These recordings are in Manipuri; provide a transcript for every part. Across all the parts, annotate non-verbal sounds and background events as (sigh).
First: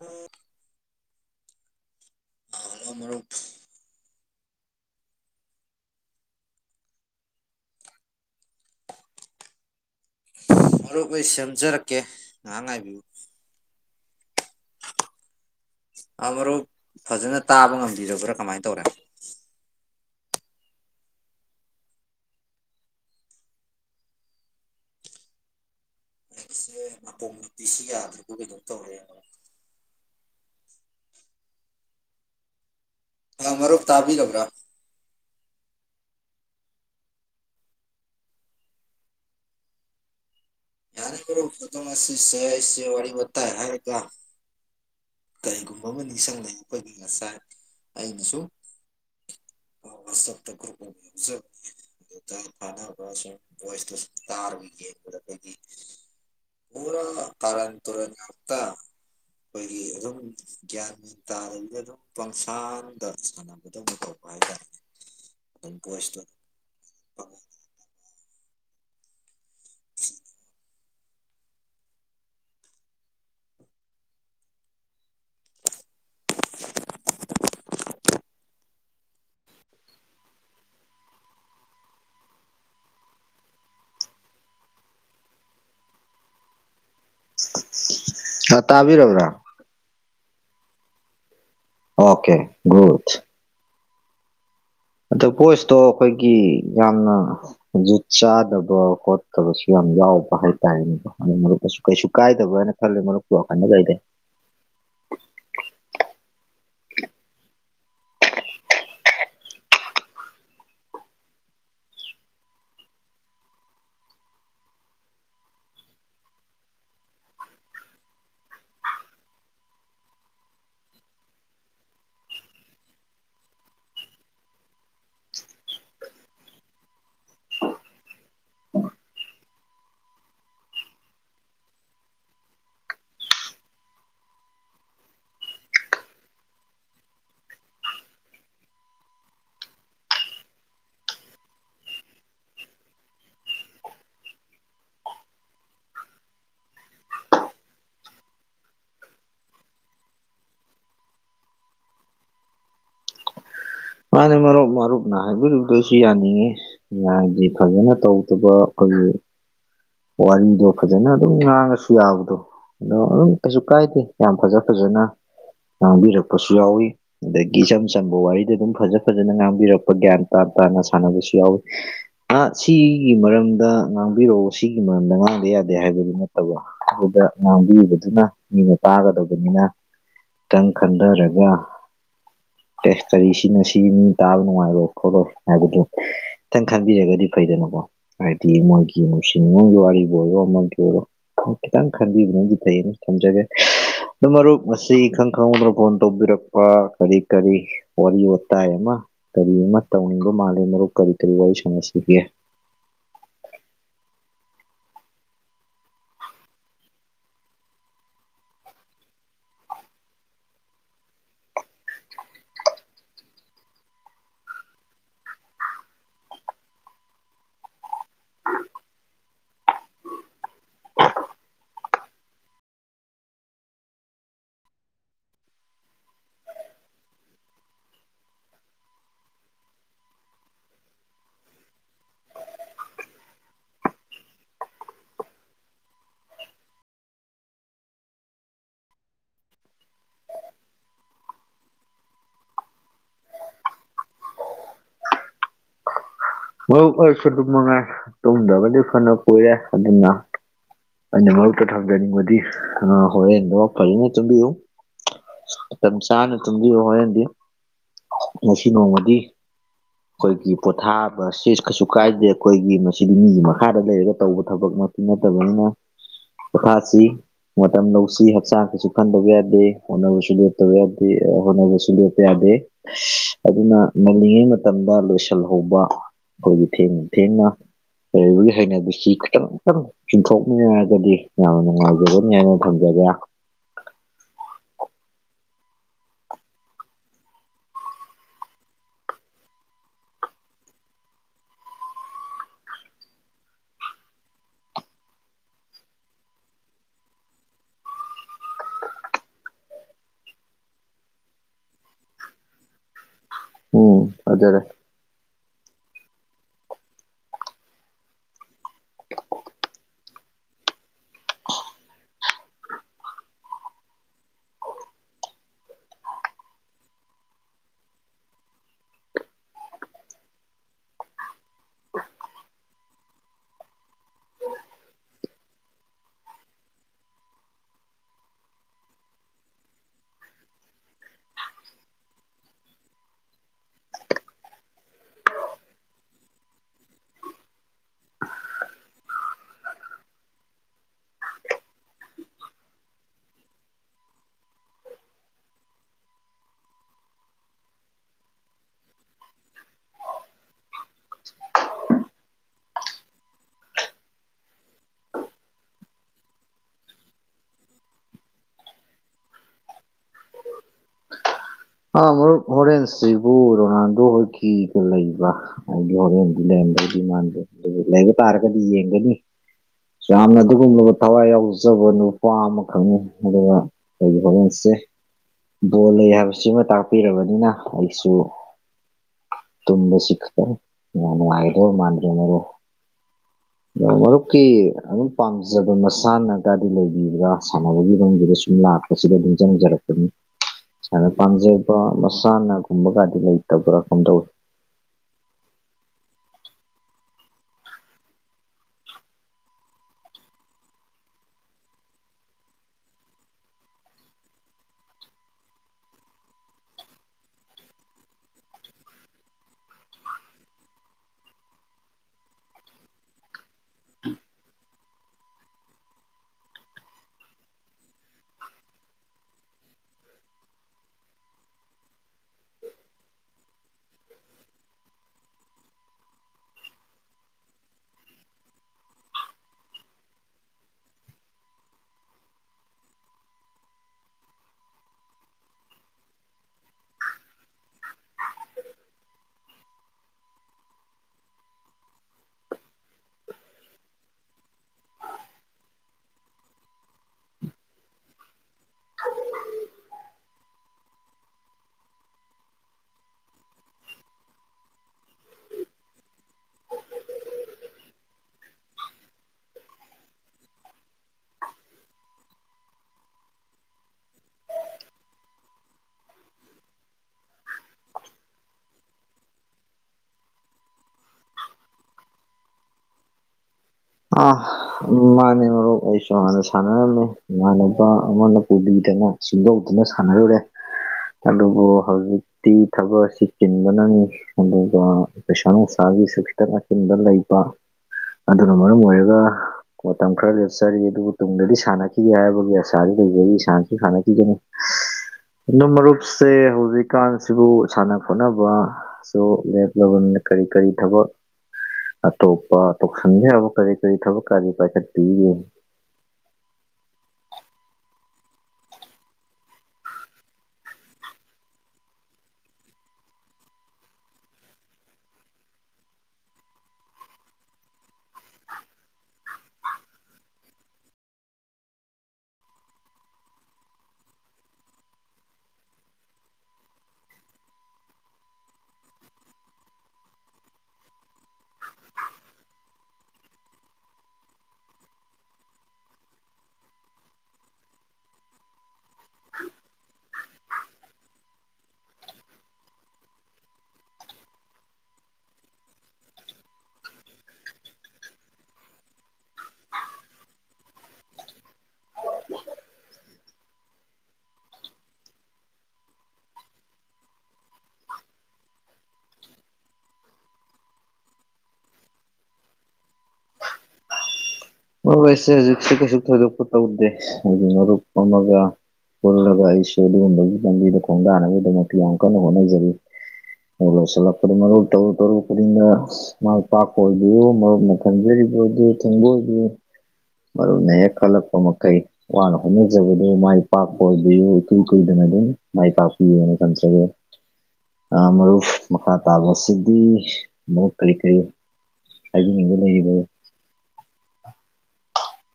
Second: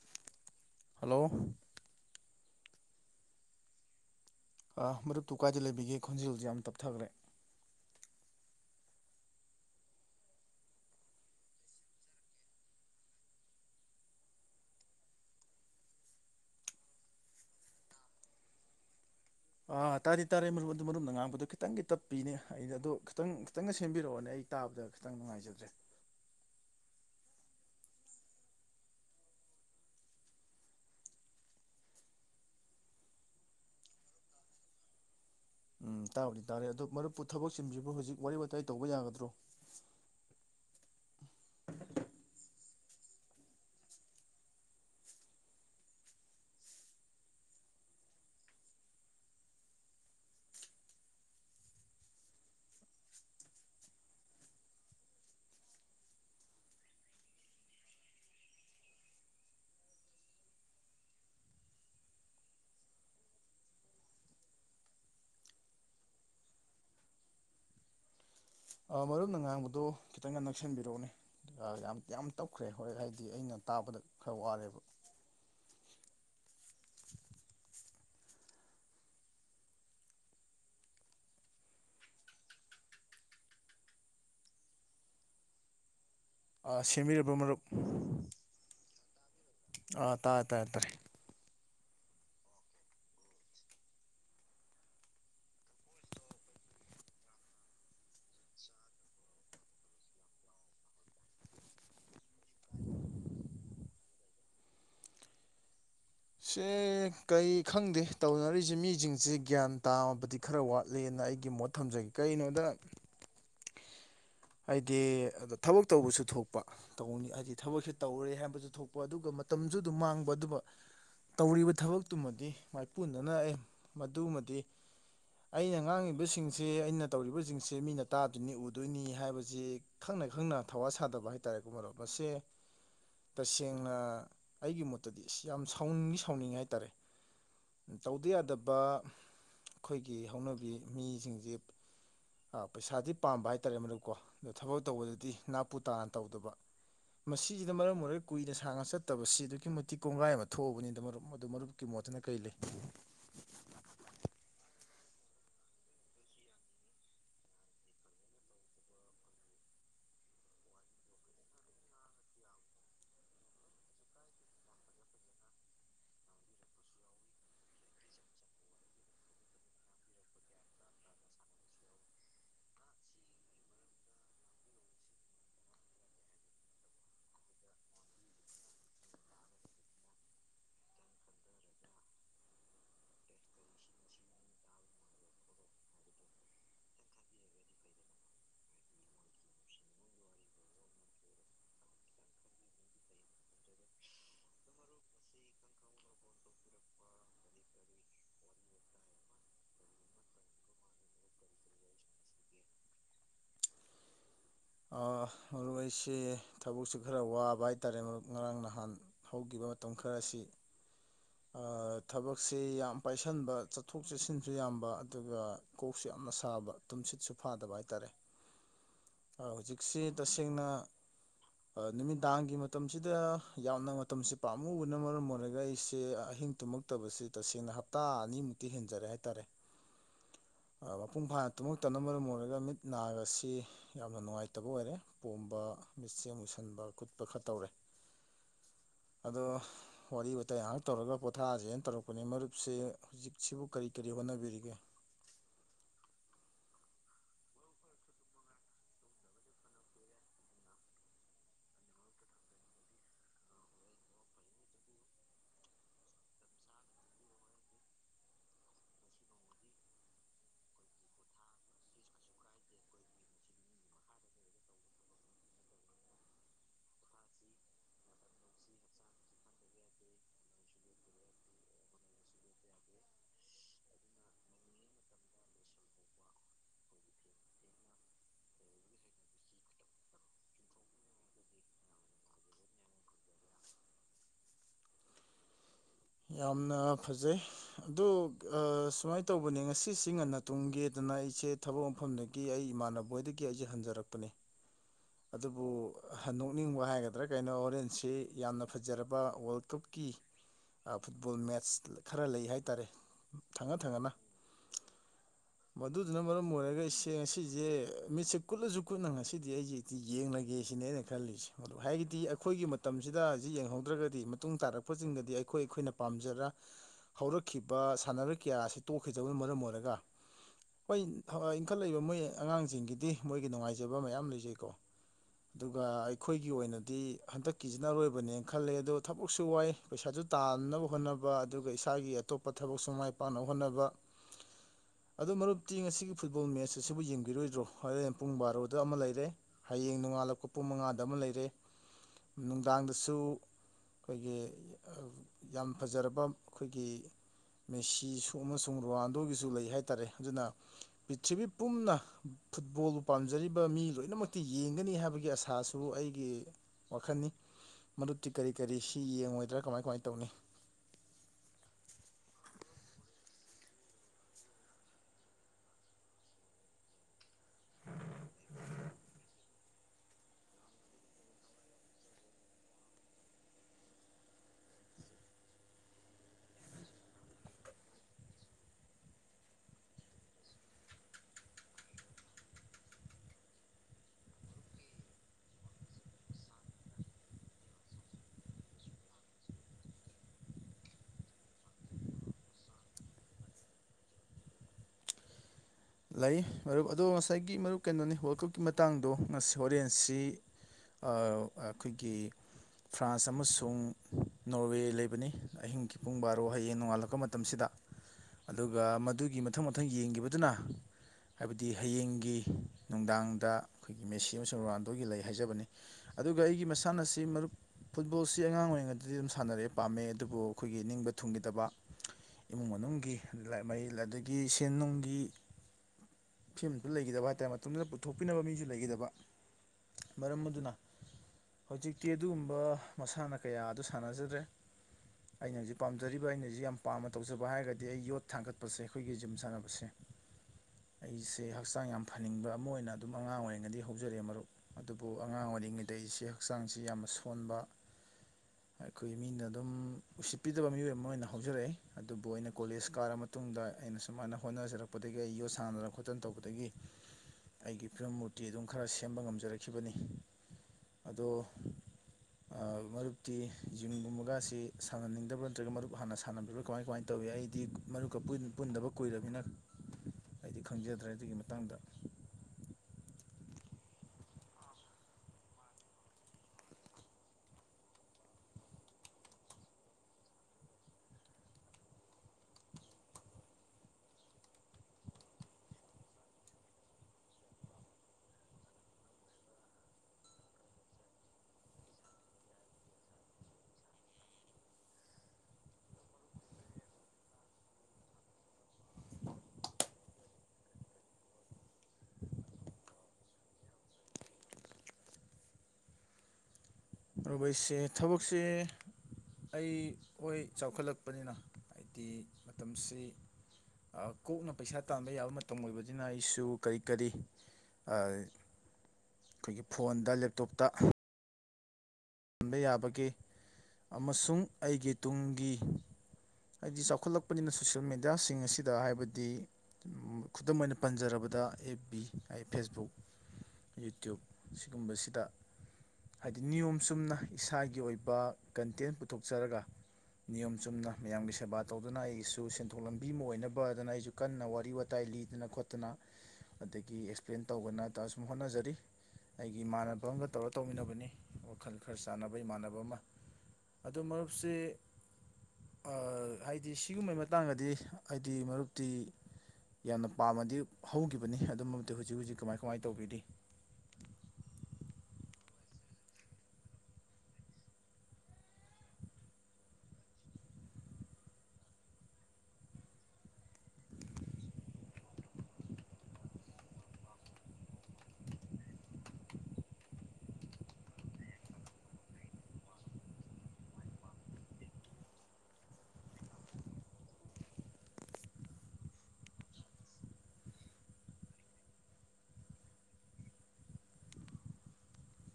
ꯎꯝ ꯍꯂꯣ ꯑ ꯍꯣ ꯃꯔꯔ ꯃꯔꯨꯞꯇꯨ ꯀꯥꯏꯗ ꯂꯩꯕꯤꯒꯦ ꯈꯣꯟꯖꯦꯜꯁꯦ ꯌꯥꯝ ꯇꯞꯊꯈ꯭ꯔꯦ ꯃꯔꯨꯞ ꯑꯩ ꯁꯦꯝꯖꯔꯛꯀꯦ ꯉꯥꯏꯍꯥꯛ ꯉꯥꯏꯕꯤꯌꯨ ꯃꯔꯨꯞ ꯐꯖꯅ ꯇꯥꯕ ꯉꯝꯕꯤꯔꯕ꯭ꯔꯥ ꯀꯃꯥꯏꯅ ꯇꯧꯔꯦ ꯑꯥ ꯇꯥꯗꯤ ꯇꯥꯔꯦ ꯃꯔꯨꯞ ꯑꯗꯨ ꯃꯔꯨꯝꯗ ꯉꯥꯡꯕꯗꯣ ꯈꯤꯇꯪꯗꯤ ꯇꯞꯄꯤꯅꯦ ꯑꯩꯩꯅ ꯑꯗꯣ ꯈꯤꯇꯪ ꯈꯤꯇꯪꯒ ꯁꯦꯝꯕꯤꯔꯛꯑꯣꯅꯦ ꯑꯩ ꯇꯥꯕꯗ ꯈꯤꯇꯪ ꯅꯨꯡꯉꯥꯏꯖꯗ꯭ꯔꯦ ꯃꯄꯣꯡ ꯅꯨꯤ ꯁꯤ ꯌꯥꯗ꯭ꯔꯒ ꯀꯩꯩꯅꯣ ꯇꯧꯔꯦ ꯑ ꯃꯔꯨꯞ ꯇꯥꯕꯤꯗꯕ꯭ꯔꯥ ꯎꯝ ꯇꯥꯕꯗꯤ ꯇꯥꯔꯦ ꯑꯗꯣ ꯃꯔꯨꯞꯄꯨ ꯊꯕꯛꯁꯤꯡꯁꯤꯕꯨ ꯍꯧꯖꯤꯛ ꯋꯥꯔꯤ ꯋꯥꯇꯥꯏ ꯇꯧꯕ ꯌꯥꯒꯗ꯭ꯔꯣ (unintelligible) ꯌꯥ ꯐꯁꯤ ꯁꯁꯤ ꯋꯥꯔꯤ ꯋꯥꯔꯤꯇꯥꯏ ꯍꯔ ꯀ ꯀꯔꯤꯒꯨꯝꯕ ꯑꯃ ꯅꯤꯡꯁꯤꯡꯂꯛꯏ ꯑꯩꯈꯣꯏꯒꯤ ꯉꯁꯥꯏ ꯑꯩꯅꯁꯨ ꯑ ꯁꯇ ꯀꯄ ꯊꯥꯅꯕ ꯁꯨꯝ ꯚꯣꯏꯁꯇꯣ ꯁꯨꯝ ꯇꯥꯔ ꯌꯦꯡꯕꯗ ꯑꯩꯈꯗꯤ ꯄꯨꯔꯥ ꯀꯔꯟ ꯇꯨꯔꯟ ꯌꯥꯥꯛꯛꯇ ꯑꯩꯈꯣꯏꯒꯤ ꯑꯗꯨꯝ ꯒ꯭ꯌꯥꯟ ꯃꯦꯟ ꯇꯥꯔꯕꯤꯗ ꯑꯗꯨꯝ ꯄꯪꯁꯥꯟꯗ ꯁꯥꯟꯅꯕꯗ ꯑꯃ ꯇꯧꯕ ꯍꯥꯏꯇꯥꯔꯦ ꯍꯄꯁ ꯃꯔꯨꯞꯅ ꯉꯥꯡꯕꯗꯣ ꯈꯤꯇꯪꯒ ꯅꯛꯁꯟꯕꯤꯔꯛꯎꯅꯦ ꯌꯥꯝ ꯌꯥꯝ ꯇꯞꯈ꯭ꯔꯦ ꯍꯣꯏ ꯍꯥꯏꯗꯤ ꯑꯩꯅ ꯇꯥꯕꯗ ꯈꯔ ꯋꯥꯔꯦꯕ ꯑ ꯁꯦꯝꯕꯤꯔꯕ ꯃꯔꯨꯞ ꯇꯥꯕꯤꯔꯕ꯭ꯔꯥ ꯑ ꯇꯥ ꯇꯥ ꯇꯔꯦ ꯑꯣꯀꯦ ꯒꯠ ꯑꯗꯣ ꯄꯣꯏꯁꯇꯣ ꯑꯩꯈꯣꯏꯒꯤ ꯌꯥꯝꯅ ꯍꯧꯖꯤꯛ ꯆꯥꯗꯕ ꯈꯣꯠꯇꯕꯁꯨ ꯌꯥꯝ ꯌꯥꯎꯕ ꯍꯥꯏꯇꯥꯔꯦꯅꯦꯀꯣ ꯑ ꯃꯔꯨꯞꯛꯇꯁꯨ ꯀꯩꯁꯨ ꯀꯥꯏꯗꯕ ꯍꯥꯏꯅ ꯈꯜꯂꯦ ꯃꯔꯨꯞꯇꯨ ꯋꯥꯈꯟꯅꯗ ꯂꯩꯩꯗ (unintelligible) ꯁꯦ ꯀꯩ ꯈꯪꯗꯦ ꯇꯧꯅꯔꯤꯁꯦ ꯃꯤꯁꯤꯡꯁꯦ ꯒ꯭ꯌꯥꯟ ꯇꯥꯕꯗꯤ ꯈꯔ ꯋꯥꯠꯂꯤꯅ ꯑꯩꯒꯤ ꯃꯣꯠ ꯊꯝꯖꯒꯦ ꯀꯅꯣꯗ ꯍꯥꯏꯗꯤ ꯑꯗ ꯊꯕꯛ ꯇꯧꯕꯁꯨ ꯊꯣꯛꯄ ꯇꯧꯅꯤ ꯍꯥꯏꯗꯤ ꯊꯕꯛꯁ ꯇꯧꯔꯦ ꯍꯥꯏꯕꯁꯨ ꯊꯣꯛꯄ ꯑꯗꯨꯒ ꯃꯇꯝꯁꯨ ꯑꯗꯨꯝ ꯃꯥꯡꯕ ꯑꯗꯨꯒ ꯇꯧꯔꯤꯕ ꯊꯕꯛꯇꯨꯃꯗꯤ ꯃꯥꯏꯄꯨꯗꯅ ꯑꯦ ꯃꯗꯨꯃꯗꯤ ꯑꯩꯅ ꯉꯥꯡꯉꯤꯕꯁꯤꯡꯁꯦ ꯑꯩꯅ ꯇꯧꯔꯤꯕꯁꯤꯡꯁꯦ ꯃꯤꯅ ꯇꯥꯗꯣꯏꯅꯤ ꯎꯗꯣꯏꯅꯤ ꯍꯥꯏꯕꯁꯤ ꯈꯪꯅ ꯈꯪꯅ ꯊꯋꯥ ꯁꯥꯗꯕ ꯍꯥꯏꯇꯥꯔꯦꯀꯣ ꯃꯔꯣ ꯃꯁꯦ ꯇꯁꯦꯡꯅ ꯑꯩꯒꯤ ꯃꯣꯠꯇꯗꯤ ꯑꯁ ꯌꯥꯝ ꯁꯥꯎꯅꯤꯡꯏ ꯁꯥꯎꯅꯤꯡꯉ ꯍꯥꯏꯇꯥꯔꯦ ꯇꯧꯗ ꯌꯥꯗꯕ ꯑꯩꯈꯣꯏꯒꯤ ꯍꯧꯅꯕꯤ ꯃꯤꯁꯤꯡꯁꯦ ꯑꯥ ꯄꯩꯁꯥꯗꯤ ꯄꯥꯝꯕ ꯍꯥꯏꯇꯥꯔꯦ ꯃꯗꯨꯀꯣ ꯑ ꯊꯕꯛ ꯇꯧꯕꯗꯗꯤ ꯅꯥꯄꯨ ꯇꯥꯅ ꯇꯧꯗꯕ ꯃꯁꯤꯁꯤꯅ ꯃꯔꯝ ꯑꯣꯏꯔꯒ ꯀꯨꯏꯅ ꯁꯥꯡꯉ ꯆꯠꯇꯕꯕꯁꯤ ꯑꯗꯨꯛꯀꯤ ꯃꯇꯤꯛ ꯀꯣꯡꯒꯥꯏ ꯑꯃ ꯊꯣꯛꯑꯕꯅꯤ ꯃꯔꯨꯞ ꯃꯔꯨꯞꯀꯤ ꯣꯅ ꯀꯩ ꯂꯩ ꯃꯥꯅꯦ ꯃꯔꯨꯞ ꯃꯔꯨꯞꯅ ꯍꯥꯏꯕꯤꯔꯨꯗꯣꯏꯁꯨ ꯌꯥꯅꯤꯡꯉꯤ ꯌꯥꯗꯤ ꯐꯖꯅ ꯇꯧꯗꯕ ꯑꯩꯈ ꯋꯥꯔꯤꯗꯣ ꯐꯖꯅ ꯑꯗꯨꯝ ꯉꯥꯡꯉꯁꯨ ꯌꯥꯕꯗꯣ ꯑꯗꯣ ꯑꯗꯨꯝ ꯀꯩꯁꯨ ꯀꯥꯏꯗꯦ ꯌꯥꯝ ꯐꯖ ꯐꯖꯅ ꯉꯥꯡꯕꯤꯔꯛꯄꯁꯨ ꯌꯥꯎꯋꯤ ꯑꯗꯒꯤ ꯏꯆꯝ ꯆꯝꯕ ꯋꯥꯔꯤꯗꯤ ꯑꯗꯨꯝ ꯐꯖ ꯐꯖꯅ ꯉꯥꯡꯕꯤꯔꯛꯄ ꯒ꯭ꯌꯥꯟ ꯇꯥꯝ ꯇꯥꯅ ꯁꯥꯟꯅꯕꯁꯨ ꯌꯥꯎꯋꯤ ꯑ ꯁꯤꯒꯤ ꯃꯔꯝꯗ ꯉꯥꯡꯕꯤꯔꯑꯣ ꯁꯤꯒꯤ ꯃꯔꯝꯗ ꯉꯥꯡꯗ ꯌꯥꯗꯦ ꯍꯥꯏꯕꯗꯨ ꯅꯠꯇꯕ ꯑꯗꯨꯗ ꯉꯥꯡꯕꯤꯕꯗꯨꯅ ꯃꯤꯅ ꯀꯥꯒꯗꯕꯅꯤ ꯌꯥ ꯈꯤꯇꯪ ꯈꯟꯗꯔꯒ (inaudible) ꯔꯦ ꯀꯔꯤ ꯁꯤꯅ ꯁꯤ ꯃꯤ ꯇꯥꯕ ꯅꯨꯡꯉꯥꯏꯔꯣ ꯈꯣꯠꯂꯣ ꯍꯥꯏꯕꯗꯣ ꯈꯤꯇꯪ ꯈꯟꯕꯤꯔꯒꯗꯤ ꯐꯩꯗꯅꯀꯣ ꯍꯥꯏꯗꯤ ꯃꯣꯏꯒꯤ ꯁꯤ ꯅꯨꯡꯒꯤ ꯋꯥꯔꯤꯕꯨ ꯑꯣꯏꯔꯣ ꯑꯃꯒꯤ ꯑꯣꯏꯔꯣ ꯈꯤꯇꯪ ꯈꯟꯕꯤꯕꯅꯗꯤ ꯐꯩꯌꯦꯅ ꯊꯝꯖꯒꯦ ꯑꯗꯨ ꯃꯔꯨꯞ ꯉꯁꯤ ꯏꯈꯪ ꯈꯪꯍꯧꯗ ꯐꯣꯟ ꯇꯧꯕꯤꯔꯛꯄ ꯀꯔꯤ ꯀꯔꯤ ꯋꯥꯔꯤ ꯋꯥꯇꯥꯏ ꯑꯃ ꯀꯔꯤ ꯑꯃ ꯇꯧꯅꯤꯡꯕ ꯃꯥꯜꯂꯤ ꯃꯔꯨꯞ ꯀꯔꯤ ꯀꯔꯤ ꯋꯥꯔꯤ ꯁꯥꯟꯅꯁꯤꯒꯦ ꯑ ꯃꯔꯨ ꯑꯩꯁꯤ ꯊꯕꯛꯁꯨ ꯈꯔ ꯋꯥꯕ ꯍꯥꯏꯇꯥꯔꯦ ꯃꯔꯨꯞ ꯉꯔꯥꯡ ꯅꯍꯥꯟ ꯍꯧꯒꯤꯕ ꯃꯇꯝ ꯈꯔ ꯁꯤ ꯑ ꯊꯕꯛꯁꯤ ꯌꯥꯝ ꯄꯥꯏꯁꯤꯟꯕ ꯆꯠꯊꯣꯛ ꯆꯠꯁꯤꯟꯁꯨ ꯌꯥꯝꯕ ꯑꯗꯨꯒ ꯀꯣꯛꯁꯤ ꯌꯥꯝꯅ ꯁꯥꯕ ꯇꯨꯝꯁꯤꯠꯁꯨ ꯐꯥꯗꯕ ꯍꯥꯏꯇꯥꯔꯦ ꯍꯧꯖꯤꯛꯁꯤ ꯇꯁꯦꯡꯅ ꯅꯨꯃꯤꯗꯥꯡꯒꯤ ꯃꯇꯝꯁꯤꯗ ꯌꯥꯝꯅ ꯃꯇꯝꯁꯦ ꯄꯥꯝꯃꯨꯕꯅ ꯃꯔꯝ ꯑꯣꯏꯔꯒ ꯑꯩꯁꯤ ꯑꯍꯤꯡ ꯇꯨꯝꯃꯛꯇꯕꯁꯤ ꯇꯁꯦꯡꯅ ꯍꯞꯇꯥ ꯑꯅꯤꯃꯨꯛꯇꯤ ꯍꯦꯟꯖꯔꯦ ꯍꯥꯏꯇꯥꯔꯦ ꯑ ꯃꯄꯨꯡ ꯐꯥꯅ ꯇꯨꯝꯃꯛꯇꯅ ꯃꯔꯝ ꯑꯣꯏꯔꯒ ꯃꯤꯠ ꯅꯥꯒꯁꯤ ꯌꯥꯝꯅ ꯅꯨꯡꯉꯥꯏꯇꯕ ꯑꯣꯏꯔꯦ ꯄꯣꯝꯕ ꯃꯤꯠꯁꯦꯝ ꯎꯏꯁꯟꯕ ꯈꯨꯠꯄ ꯈꯥ ꯇꯧꯔꯦ (inaudible) ꯑꯗꯣ ꯋꯥꯔꯤ ꯋꯥꯇꯥꯏ ꯍꯥꯛ ꯇꯧꯔꯒ ꯄꯣꯊꯥꯁꯦꯅ ꯇꯧꯔꯛꯄꯅꯦ ꯃꯔꯨꯞꯁꯦ ꯍꯧꯖꯤꯛꯁꯤꯕꯨ ꯀꯔꯤ ꯀꯔꯤ ꯍꯣꯠꯅꯕꯤꯔꯤꯒꯦ ꯃꯔꯨꯞ ꯑꯩꯁꯨ ꯑꯗꯨꯃꯉꯥꯏ ꯇꯨꯝꯗꯕꯗꯤ ꯐꯅ ꯀꯨꯏꯔꯦ ꯑꯗꯨꯅ ꯑꯩꯅ ꯃꯔꯨꯞꯇ ꯊꯝꯖꯅꯤꯡꯕꯗꯤ ꯑ ꯍꯣꯔꯦꯟꯗꯣ ꯀꯔꯤꯃ ꯇꯨꯝꯕꯤꯌꯨ ꯃꯇꯝꯆꯥꯅ ꯇꯨꯝꯕꯤꯌꯨ ꯍꯣꯔꯦꯟꯗꯤ ꯉꯁꯤ ꯅꯣꯡꯃꯗꯤ ꯈꯣꯏꯒꯤ ꯄꯣꯊꯥꯞ ꯕꯁꯤꯁ ꯀꯩꯁꯨ ꯀꯥꯏꯗꯦ ꯑꯈꯣꯏꯒꯤ ꯃꯁꯤꯗꯤ ꯃꯤꯒꯤ ꯃꯈꯥꯗ ꯂꯩꯔꯒ ꯇꯧꯕ ꯊꯕꯛꯃꯛꯇꯤ ꯅꯠꯇꯕꯅꯤꯅ ꯄꯣꯊꯥꯁꯤ ꯃꯇꯝ ꯂꯧꯁꯤ ꯍꯛꯆꯥꯡ ꯀꯩꯁꯨ ꯈꯟꯗꯕ ꯌꯥꯗꯦ ꯍꯣꯠꯅꯕꯁꯨ ꯂꯦꯞꯇꯕ ꯌꯥꯗꯦ ꯍꯣꯠꯅꯕꯁꯨ ꯂꯦꯞꯄ ꯌꯥꯗ ꯗꯦ ꯑꯗꯨꯅ ꯅꯧꯂꯤꯉꯩ ꯃꯇꯝꯗ ꯂꯣꯏꯁꯜꯍꯧꯕ ꯍꯧꯖꯨ ꯊꯦꯡꯅ ꯊꯦꯡꯅ ꯂꯩꯕꯒꯤ ꯍꯩꯅꯕꯤꯁꯤ ꯈꯤꯇꯪ ꯇꯔꯪ ꯆꯟꯊꯣꯛꯃꯤꯟꯅꯔꯒꯗꯤ ꯌꯥꯝꯅ ꯅꯨꯡꯉꯥꯏꯖꯒꯅꯤ ꯍꯥꯏꯕ ꯑꯝ ꯊꯝꯖꯒꯦ (unintelligible) ꯌꯥꯝꯅ ꯐꯖꯩ ꯑꯗꯨꯛ ꯑ ꯁꯨꯃꯥꯏ ꯇꯧꯕꯅꯦ ꯉꯁꯤꯁꯤ ꯉꯟꯅ ꯇꯨꯝꯒꯦꯗꯅ ꯑꯩꯁꯦ ꯊꯕꯛ ꯃꯐꯝꯗꯒꯤ ꯑꯩ ꯏꯃꯥꯟꯅꯕꯣꯏꯗꯒꯤ ꯑꯩꯖꯦ ꯍꯟꯖꯔꯛꯄꯅꯦ ꯑꯗꯨꯕꯨ ꯅꯣꯛꯅꯤꯡꯕ ꯍꯥꯏꯒꯗ꯭ꯔꯥ ꯀꯩꯅꯣ ꯍꯣꯔꯦꯟꯁꯤ ꯌꯥꯝꯅ ꯐꯖꯔꯕ ꯋꯥꯔꯜ ꯀꯞꯀꯤ ꯀꯤ ꯐꯨꯠꯕꯣꯜ ꯃꯦꯠꯁ ꯈꯔ ꯂꯩ ꯍꯥꯏꯇꯥꯔꯦ ꯎꯝ ꯐꯖꯔꯦ ꯃꯗꯨꯗꯨꯅ ꯃꯔꯝ ꯑꯣꯏꯔꯒ ꯑꯩꯁꯦ ꯉꯁꯤꯖꯦ ꯃꯤꯠꯁꯦ ꯀꯨꯠꯂꯁꯨ ꯀꯨꯠꯅ ꯉꯁꯤꯗꯤ ꯑꯩꯖꯦ ꯑꯦꯛꯇꯥ ꯌꯦꯡꯂ ꯌꯦ ꯁꯤꯅꯦ ꯑꯩꯅ ꯈꯜꯂꯤꯁꯤ ꯃꯔꯨ ꯍꯥꯏꯒꯗꯤ ꯑꯈꯣꯏꯒꯤ ꯃꯇꯝꯁꯤꯗ ꯑꯧꯖꯤꯠ ꯌꯦꯡꯍꯧꯗ꯭ꯔꯒꯗꯤ ꯃꯇꯨꯡ ꯇꯥꯔꯛꯄꯁꯤꯡꯗꯗꯤ ꯑꯩ ꯈꯣꯏ ꯈꯣꯏꯅ ꯄꯥꯝꯖꯔ ꯍꯧꯔꯛꯈꯤꯕ ꯁꯥꯟꯅꯔꯣꯏ ꯀꯌꯥ ꯑꯁꯤ ꯇꯣꯛꯈꯤꯗꯕꯅ ꯃꯔꯝ ꯑꯣꯏꯔꯒ (inaudible) ꯍꯣꯏ ꯏꯟꯈꯠꯂꯛꯏꯕ ꯃꯣꯏ ꯑꯉꯥꯡꯁꯤꯡꯒꯤꯗꯤ ꯃꯣꯏꯒꯤ ꯅꯨꯡꯉꯥꯏꯖꯕ ꯃꯌꯥꯝ ꯂꯩꯖꯩꯀꯣ ꯑꯗꯨꯒ ꯑꯩꯈꯣꯏꯒꯤ ꯑꯣꯏꯅꯗꯤ ꯍꯟꯗꯛꯀꯤꯖꯤꯅ ꯑꯔꯣꯏꯕꯅꯦꯟ ꯈꯜꯂꯦ ꯑꯗꯣ ꯊꯕꯛꯁꯨ ꯋꯥꯏ ꯄꯩꯁꯥꯖꯨ ꯇꯥꯅꯕ ꯍꯣꯠꯅꯕ ꯑꯗꯨꯒ ꯏꯁꯥꯒꯤ ꯑꯇꯣꯞꯄ ꯊꯕꯛꯁꯨ ꯃꯥꯏ ꯄꯥꯛꯅꯕ ꯍꯣꯠꯅꯕ ꯑꯗꯣ ꯃꯔꯨꯞꯇꯤ ꯉꯁꯤꯒꯤ ꯐꯨꯠꯕꯣꯜ ꯃꯦꯠꯆ ꯑꯁꯤꯕꯨ ꯌꯦꯡꯕꯤꯔꯣꯏꯗ꯭ꯔꯣ ꯍꯣꯔꯦꯟ ꯄꯨꯡ ꯕꯥꯔꯣꯗ ꯑꯃ ꯂꯩꯔꯦ ꯍꯌꯦꯡ ꯅꯣꯡꯉꯥꯜꯂꯛꯄ ꯄꯨꯡ ꯃꯉꯥꯗ ꯑꯃ ꯂꯩꯔꯦ ꯅꯨꯡꯗꯥꯡꯗꯁꯨ ꯈꯣꯏꯒꯤ ꯌꯥꯝ ꯐꯖꯔꯕ ꯈꯣꯏꯒꯤ ꯃꯦꯁꯤꯁꯨ ꯑꯃꯁꯨꯡ ꯔꯣꯋꯥꯜꯗꯣꯒꯤꯁꯨ ꯂꯩ ꯍꯥꯏꯦ ꯍꯥꯏ ꯇꯥꯔꯦ ꯑꯗꯨꯅ ꯄ꯭ꯔꯤꯊꯤ ꯄꯨꯝꯅ ꯐꯨꯠꯕꯣꯜꯕꯨ ꯄꯥꯝꯖꯔꯤꯕ ꯃꯤ ꯂꯣꯏꯅꯃꯛꯇꯤ ꯌꯦꯡꯒꯅꯤ ꯅꯤ ꯍꯥꯏꯕꯒꯤ ꯑꯁꯥꯁꯨ ꯑꯩꯒꯤ ꯋꯥꯈꯜꯅꯤ ꯃꯔꯨꯞ ꯇꯤ ꯀꯔꯤ ꯀꯔꯤ ꯁꯤ ꯌꯦꯡꯉꯣꯏꯗ꯭ꯔꯥ ꯀꯃꯥꯏ ꯀꯃꯥꯏꯅ ꯇꯧꯅꯤ ꯑ ꯑ ꯃꯔꯨꯞ ꯍꯣꯔꯦꯟꯁꯤꯕꯨ ꯔꯣꯅꯥꯜꯗꯣ ꯀꯤꯒ ꯂꯩꯕ ꯑꯩꯗꯤ ꯍꯣꯔꯦꯟꯗ ꯂꯩ ꯂꯩꯕ ꯇꯥꯔꯒꯗꯤ ꯌꯦꯡꯒꯅꯤ ꯌꯥꯝꯅ ꯑꯗꯨꯒꯨꯝꯂꯕ ꯊꯋꯥꯏ ꯌꯥꯎꯖꯕ ꯅꯨꯄꯥ ꯑꯃꯈꯛꯅꯤ ꯑꯗꯨꯒ ꯑꯩꯒꯤ ꯍꯣꯔꯦꯟ ꯕꯣꯜ ꯂꯩ ꯍꯥꯏꯕꯁꯤꯃ ꯇꯥꯛꯄꯤꯔꯕꯅꯤꯅ ꯑꯩꯁꯨ ꯇꯨꯝꯕ ꯁꯤꯈꯛꯇꯪ ꯅ ꯅꯨꯉꯥꯏꯒꯗꯕ ꯃꯥꯟꯗ꯭ꯔꯦ ꯃꯔꯨꯞ (unintelligible) ꯑ ꯃꯔꯨꯞꯀꯤ ꯑꯗꯨꯝ ꯄꯥꯝꯖꯕ ꯃꯁꯥꯅ ꯒꯥꯗꯤ ꯂꯩꯕꯤꯕ꯭ꯔ ꯁꯥꯟꯅꯕꯒꯤ ꯂꯝꯒꯤꯗ ꯁꯨꯝ ꯂꯥ ꯍꯥꯄ ꯁꯤꯗꯖꯔꯛꯄ ꯁ ꯄꯥꯝꯖꯕ ꯃꯁꯥꯟꯅꯒꯨꯝꯕꯒꯗꯤ ꯂꯩꯇꯕ꯭ꯔꯥ ꯀꯝꯗꯧꯏꯤ ꯂꯩ ꯃꯔꯨꯞ ꯑꯗꯣ ꯉꯁꯥꯏꯒꯤ ꯃꯔꯨꯞ ꯀꯩꯅꯣꯅꯤ ꯋꯥꯔꯜꯀꯞꯀꯤ ꯃꯇꯥꯡꯗꯣ ꯉꯁꯤ ꯍꯣꯔꯦꯟꯁꯤ ꯑ ꯑꯩꯈꯣꯏꯒꯤ ꯐ꯭ꯔꯥꯟꯁ ꯑꯃꯁꯨꯡ ꯅꯣꯔꯋꯦ ꯂꯩꯕꯅꯤ ꯑꯍꯤꯡꯒꯤ ꯄꯨꯡ ꯕꯥꯔꯣ ꯍꯌꯦꯡ ꯅꯣꯡꯉꯥꯜꯂꯛꯄ ꯃꯇꯝꯁꯤꯗ ꯑꯗꯨꯒ ꯃꯗꯨꯒꯤ ꯃꯊꯪ ꯃꯊꯪ ꯌꯦꯡꯈꯤꯕꯗꯨꯅ ꯍꯥꯏꯕꯗꯤ ꯍꯌꯦꯡꯒꯤ ꯅꯨꯡꯗꯥꯡꯗ ꯑꯩꯈꯣꯏꯒꯤ ꯃꯦꯁꯤ ꯑꯃꯁꯨꯡ ꯔꯣꯅꯥꯜꯗꯣꯒꯤ ꯂꯩ ꯍꯥꯏꯖꯕꯅꯤ ꯑꯗꯨꯒ ꯑꯩꯒꯤ ꯃꯁꯥꯟꯅ ꯑꯁꯤ ꯃꯔꯨꯞ ꯐꯨꯠꯕꯣꯜꯁꯤ ꯑꯉꯥꯡ ꯑꯣꯏꯔꯤꯉꯩꯗꯗꯤ ꯑꯗꯨꯝ ꯁꯥꯟꯅꯔꯛꯑꯦ ꯄꯥꯝꯃꯦ ꯑꯗꯨꯕꯨ ꯑꯩꯈꯣꯏꯒꯤ ꯅꯤꯡꯕ ꯊꯨꯡꯈꯤꯗꯕ ꯏꯃꯨꯡ ꯃꯅꯨꯡꯒꯤ ꯃ ꯑꯗꯒꯤ ꯁꯦꯟ ꯅꯨꯡꯒꯤ ꯐꯤꯕꯝꯗꯨ ꯂꯩꯈꯤꯗꯕ ꯍꯥꯏꯇꯥꯔꯦ ꯃꯇꯝꯗꯨꯗ ꯄꯨꯊꯣꯛꯄꯤꯅꯕ ꯃꯤꯁꯨ ꯂꯩꯈꯤꯗꯕ ꯃꯔꯝ ꯑꯗꯨꯅ ꯍꯧꯖꯤꯛꯇꯤ ꯑꯗꯨꯒꯨꯝꯕ ꯃꯁꯥꯟꯅ ꯀꯌꯥ ꯑꯗꯨ ꯁꯥꯟꯅꯖꯗ꯭ꯔꯦ ꯑꯩꯅ ꯍꯧꯖꯤꯛ ꯄꯥꯝꯖꯔꯤꯕ ꯑꯩꯅ ꯍꯧꯖꯤꯛ ꯌꯥꯝ ꯄꯥꯝꯅ ꯇꯧꯖꯕ ꯍꯥꯏꯔꯒꯗꯤ ꯑꯩ ꯌꯣꯠ ꯊꯥꯡꯒꯠꯄꯁꯦ ꯑꯩꯈꯣꯏꯒꯤ ꯖꯤꯝ ꯁꯥꯟꯅꯕꯁꯦ ꯑꯩ ꯑꯩꯁꯦ ꯍꯛꯆꯥꯡ ꯌꯥꯝ ꯐꯅꯤꯡꯕ ꯑꯃ ꯑꯣꯏꯅ ꯑꯗꯨꯝ ꯑꯉꯥꯡ ꯑꯣꯏꯔꯤꯉꯩꯗꯒꯤ ꯍꯧꯖꯔꯛꯑꯦ ꯃꯔꯨꯞ ꯑꯗꯨꯕꯨ ꯑꯉꯥꯡ ꯑꯣꯏꯔꯤꯉꯩꯗ ꯑꯩꯁꯦ ꯁꯤ ꯍꯛꯆꯥꯡꯁꯤ ꯌꯥꯝꯅ ꯁꯣꯟꯕ ꯑꯩꯈꯣꯏ ꯃꯤꯅ ꯑꯗꯨꯝ ꯎꯁꯤꯠꯄꯤꯗꯕ ꯃꯤꯑꯣꯏ ꯑꯃ ꯑꯣꯏꯅ ꯍꯧꯖꯔꯛꯑꯦ ꯑꯗꯨꯕꯨ ꯑꯩꯅ ꯀꯣꯂꯦꯖ ꯀꯥꯔ ꯑꯃ ꯃꯇꯨꯡꯗ ꯑꯩꯅ ꯁꯨꯃꯥꯏꯅ ꯍꯣꯠꯅꯖꯔꯛꯄꯗꯒꯤ ꯑꯩ ꯌꯣꯠ ꯁꯥꯟꯗꯅ ꯈꯣꯠꯇꯅ ꯇꯧꯕꯗꯒꯤ ꯑꯩꯒꯤ ꯐꯤꯂꯝ ꯃꯨꯔꯇꯤ ꯑꯗꯨꯝ ꯈꯔ ꯁꯦꯝꯕ ꯉꯝꯖꯔꯛꯈꯤꯕꯅꯤ ꯑꯗꯣ ꯃꯔꯨꯞꯇꯤ ꯌꯨꯝꯒꯨꯝꯕꯒꯁꯤ ꯁꯥꯟꯅꯅꯤꯡꯗꯕ꯭ꯔꯥ ꯅꯠꯇ꯭ꯔꯒ ꯃꯔꯨꯞ ꯍꯥꯟꯅ ꯁꯥꯟꯅꯕꯤꯕ꯭ꯔꯥ ꯀꯃꯥꯏ ꯀꯃꯥꯏꯅ ꯇꯧ ꯇꯧꯋꯤ ꯑꯩꯗꯤ ꯃꯔꯨꯞ ꯄꯨꯟꯗꯕ ꯀꯨꯏꯔꯕꯅꯤꯅ ꯑꯩꯗꯤ ꯈꯪꯖꯗ꯭ꯔꯦ ꯑꯗꯨꯒꯤ ꯃꯇꯥꯡꯗ ꯑꯥ ꯃꯥꯅꯦ ꯃꯔꯨꯞ ꯑꯩꯁꯨ ꯍꯥꯟꯅ ꯁꯥꯟꯅꯔꯝꯃꯦ ꯏꯃꯥꯟꯅꯕ ꯑꯃꯅ ꯄꯨꯕꯤ ꯗꯅ ꯁꯤ ꯂꯧꯧꯗꯨꯅ ꯁꯥꯟꯅꯔꯨꯔꯦ ꯑꯗꯨꯕꯨ ꯍꯧꯖꯤꯛꯇꯤ ꯊꯕꯛ ꯑꯁꯤ ꯀꯤꯟꯕꯅꯅꯤ ꯑꯗꯨꯒ ꯄꯩꯁꯥ ꯅꯨꯡꯁꯥ ꯁꯨ ꯈꯤꯇꯪ ꯑꯆꯤꯟꯕ ꯂꯩꯕ (unintelligible) ꯑꯗꯨꯅ ꯃꯔꯅꯝ ꯑꯣꯏꯌꯦꯒ ꯃꯇꯝ ꯈꯔ ꯂꯦꯞꯆꯔꯤ ꯑꯗꯨꯕꯨ ꯇꯨꯡꯗꯗꯤ ꯁꯥꯟꯅꯈꯤꯒꯦ ꯍꯥꯏꯕꯒꯤ ꯑꯁꯥꯗꯨ ꯂꯩꯖꯔꯤ ꯏꯁꯥꯅꯁꯨ ꯁꯥꯟꯅꯈꯤꯒꯅꯤ (unintelligible) ꯑꯗꯨꯅꯨꯡ ꯃꯔꯨꯞꯁꯦ ꯍꯧꯖꯤꯛꯀꯥꯟꯁꯤꯕꯨ ꯁꯥꯟꯅ ꯈꯣꯠꯅꯕꯁꯨ ꯂꯦꯞꯂꯕꯅꯦ ꯀꯔꯤ ꯀꯔꯤ ꯊꯕꯛ ꯑꯇꯣꯞꯄ ꯈꯪꯖꯔꯕ ꯀꯔꯤ ꯀꯔꯤ ꯊꯕꯛ ꯀꯔꯤ ꯄꯥꯏꯈꯠꯄꯤꯒꯦ ꯑꯗꯨꯒ ꯑꯩꯁꯦ ꯊꯕꯛꯁꯦ ꯑꯩ ꯍꯣꯏ ꯆꯥꯎꯈꯠꯂꯛꯄꯅꯤꯅ ꯍꯥꯏꯗꯤ ꯃꯇꯝꯁꯤ ꯀꯣꯛꯅ ꯄꯩꯁꯥ ꯇꯥꯟꯕ ꯌꯥꯕ ꯃꯇꯝ ꯑꯣꯏꯕꯕꯁꯤꯅ ꯑꯩꯁꯨ ꯀꯔꯤ ꯀꯔꯤ ꯑꯩꯈꯣꯏꯒꯤ ꯐꯣꯟꯗ ꯂꯦꯞꯇꯣꯞꯇ ꯄꯟꯕ ꯌꯥꯕꯒꯦ ꯑꯃꯁꯨꯡ ꯑꯩꯒꯤ ꯇꯨꯡꯒꯤ ꯍꯥꯏꯗꯤ ꯆꯥꯎꯈꯠꯂꯛꯄꯅꯤꯅ ꯁꯣꯁꯤꯦꯜ ꯃꯦꯗꯤꯌꯥꯁꯤꯡ ꯑꯁꯤꯗ ꯍꯥꯏꯕꯗꯤ ꯈꯨꯗꯝ ꯑꯣꯏꯅ ꯄꯟꯖꯔꯕꯗ ꯑꯦꯐ ꯕꯤ ꯐꯦꯁꯕꯨꯛ ꯌꯨꯇ꯭ꯌꯨꯞ ꯁꯤꯒꯨꯝꯕꯁꯤꯗ ꯍꯥꯏꯗꯤ ꯅꯤꯌꯣꯝ ꯆꯨꯝꯅ ꯏꯁꯥꯒꯤ ꯑꯣꯏꯕ ꯀꯟꯇꯦꯟ ꯄꯨꯊꯣꯛꯆꯔꯒ ꯅꯤꯌꯣꯝ ꯆꯨꯝꯅ ꯃꯤꯌꯥꯝꯒꯤ ꯁꯦꯕꯥ ꯇꯧꯗꯨꯅ ꯑꯩꯒꯤꯁꯨ ꯁꯦꯟꯊꯣꯛ ꯂꯝꯕꯤ ꯑꯃ ꯑꯣꯏꯅꯕꯗꯅ ꯑꯩꯁꯨ ꯀꯟꯅ ꯋꯥꯔꯤ ꯋꯥꯇꯥꯏ ꯂꯤꯗꯅ ꯈꯣꯠꯇꯅ ꯑꯗꯒꯤ ꯑꯦꯛꯁꯄ꯭ꯂꯦꯟ ꯇꯧꯒꯅ ꯁꯨꯝ ꯍꯣꯠꯅꯖꯔꯤ ꯑꯩꯒꯤ ꯏꯃꯥꯟꯅꯕ ꯑꯃꯒ ꯇꯧꯔ ꯇꯧꯃꯤꯟꯅꯕꯅꯤ ꯋꯥꯈꯜꯂ ꯈꯔ ꯁꯥꯟꯅꯕ ꯏꯃꯥꯟꯅꯕ ꯑꯃ ꯑꯗꯨ ꯃꯔꯨꯞꯁꯤ ꯑꯥ ꯍꯥꯏꯗꯤ ꯁꯤꯒꯨꯝꯕꯩ ꯃꯇꯥꯡꯗꯗꯤ ꯍꯥꯏꯗꯤ ꯃꯔꯨꯞꯇꯤ ꯌꯥꯝꯅ ꯄꯥꯝꯃꯗꯤ ꯍꯧꯈꯤꯕꯅꯤ ꯑꯗꯨꯝꯕꯤ ꯍꯧꯖꯤꯛ ꯍꯧꯖꯤꯛ ꯀꯃꯥꯏ ꯀꯃꯥꯏ ꯇꯧꯕꯤꯔꯤ (unintelligible) (inaudible) ꯃꯔꯣꯏ ꯑꯩꯁꯦ ꯍꯧꯖꯤꯛꯁ ꯀꯩꯁꯨ ꯊꯣꯏꯗꯣꯛꯄ ꯇꯧꯗꯦ ꯍꯥꯏꯗꯤ ꯃꯔꯨꯞ ꯑꯃꯒ ꯄꯨꯜꯒ ꯑꯩꯁꯨꯑꯗꯨꯒꯨꯝꯕꯒꯤ ꯂꯝꯕꯤꯗ ꯈꯣꯡꯗꯥꯅꯕꯒꯤꯗꯃꯛꯇ ꯌꯥꯝ ꯀꯟꯅ ꯍꯣꯠꯅꯖꯔꯤ ꯂꯁꯂ ꯀꯔꯤ ꯃꯔ ꯇꯧꯨ ꯇꯧꯔꯨ ꯀꯔꯤꯅ ꯃꯥ ꯄꯥꯛ ꯑꯣꯏ ꯃꯊꯪꯖꯔꯤ ꯕꯣ ꯊꯦꯡꯕꯣꯕꯨ (unintelligible) (inaudible) ꯃꯔꯨꯅ ꯍꯦꯛ ꯈꯜꯂꯛꯄ ꯃꯈꯩ ꯋꯥꯅ ꯍꯣꯠꯅꯖꯕꯗꯨ ꯃꯥꯏ ꯄꯥꯛꯄ ꯑꯣꯏꯕꯤꯎ ꯏꯀꯨ ꯀꯨꯏꯗꯅ ꯑꯗꯨ ꯃꯥꯏ ꯀꯥꯐꯤ ꯀꯟ ꯆꯒꯦ ꯃꯔꯨꯞ ꯃꯈꯥ ꯇꯥꯕꯕꯁꯤꯗꯤ ꯑꯃꯨꯛ ꯀꯔꯤ ꯀꯔꯤ ꯍꯥꯏꯒ ꯂꯩꯕ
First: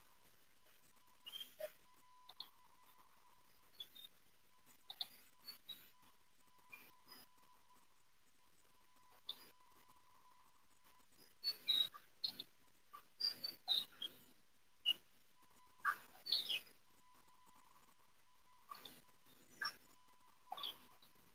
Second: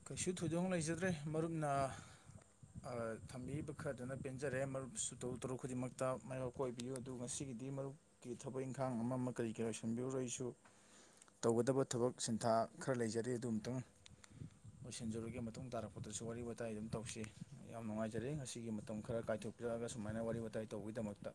ꯀꯩꯁꯨ ꯊꯣꯏꯗꯣꯛ ꯂꯩꯖꯗ꯭ꯔꯦ ꯃꯔꯨꯞꯅ ꯊꯝꯕꯤꯕ ꯈꯔꯗꯨꯅ ꯄꯦꯟꯖꯔꯦꯨꯞꯁꯨ ꯇꯔꯨ ꯇꯔꯨꯛ ꯈꯨꯗꯤꯡꯃꯛꯇ ꯃꯥꯏꯌꯣꯛꯀ ꯑꯣꯏꯕꯤꯌꯨ ꯑꯗꯨꯒ ꯃꯁꯤꯒꯤ ꯑꯩꯗꯤ ꯃꯔꯨꯞꯀꯤ ꯊꯕꯛ ꯏꯪꯈꯥꯡ ꯑꯃ ꯑꯃ ꯀꯔꯤ ꯀꯔꯤ ꯂꯣꯏꯁꯤꯟꯕꯤꯔꯔ ꯑꯩꯁꯨ ꯇꯧꯒꯗꯕ ꯊꯕꯛ ꯁꯤꯟꯊꯥ ꯈꯔ ꯂꯩꯖꯔꯤ ꯑꯗꯨ ꯑꯃꯨꯛꯇꯪ ꯂꯣꯏꯁꯤꯟꯖꯔꯨꯒꯦ ꯃꯇꯨꯡ ꯇꯥꯔꯛꯄꯗꯁꯨ ꯋꯥꯔꯤ ꯋꯥꯋꯇꯥꯏ ꯑꯗꯨꯝ ꯇꯧꯁꯤ ꯌꯥꯝ ꯅꯨꯡꯉꯥꯏꯖꯔꯦ ꯉꯁꯤꯒꯤ ꯃꯇꯝ ꯈꯔ ꯀꯥꯏꯊꯣꯛꯄꯤ ꯆꯛꯂꯑꯒ ꯁꯨꯃꯥꯏꯅ ꯋꯥꯔꯤ ꯋꯥꯋꯇꯥꯏ ꯇꯧꯕꯒꯤꯗꯃꯛꯇ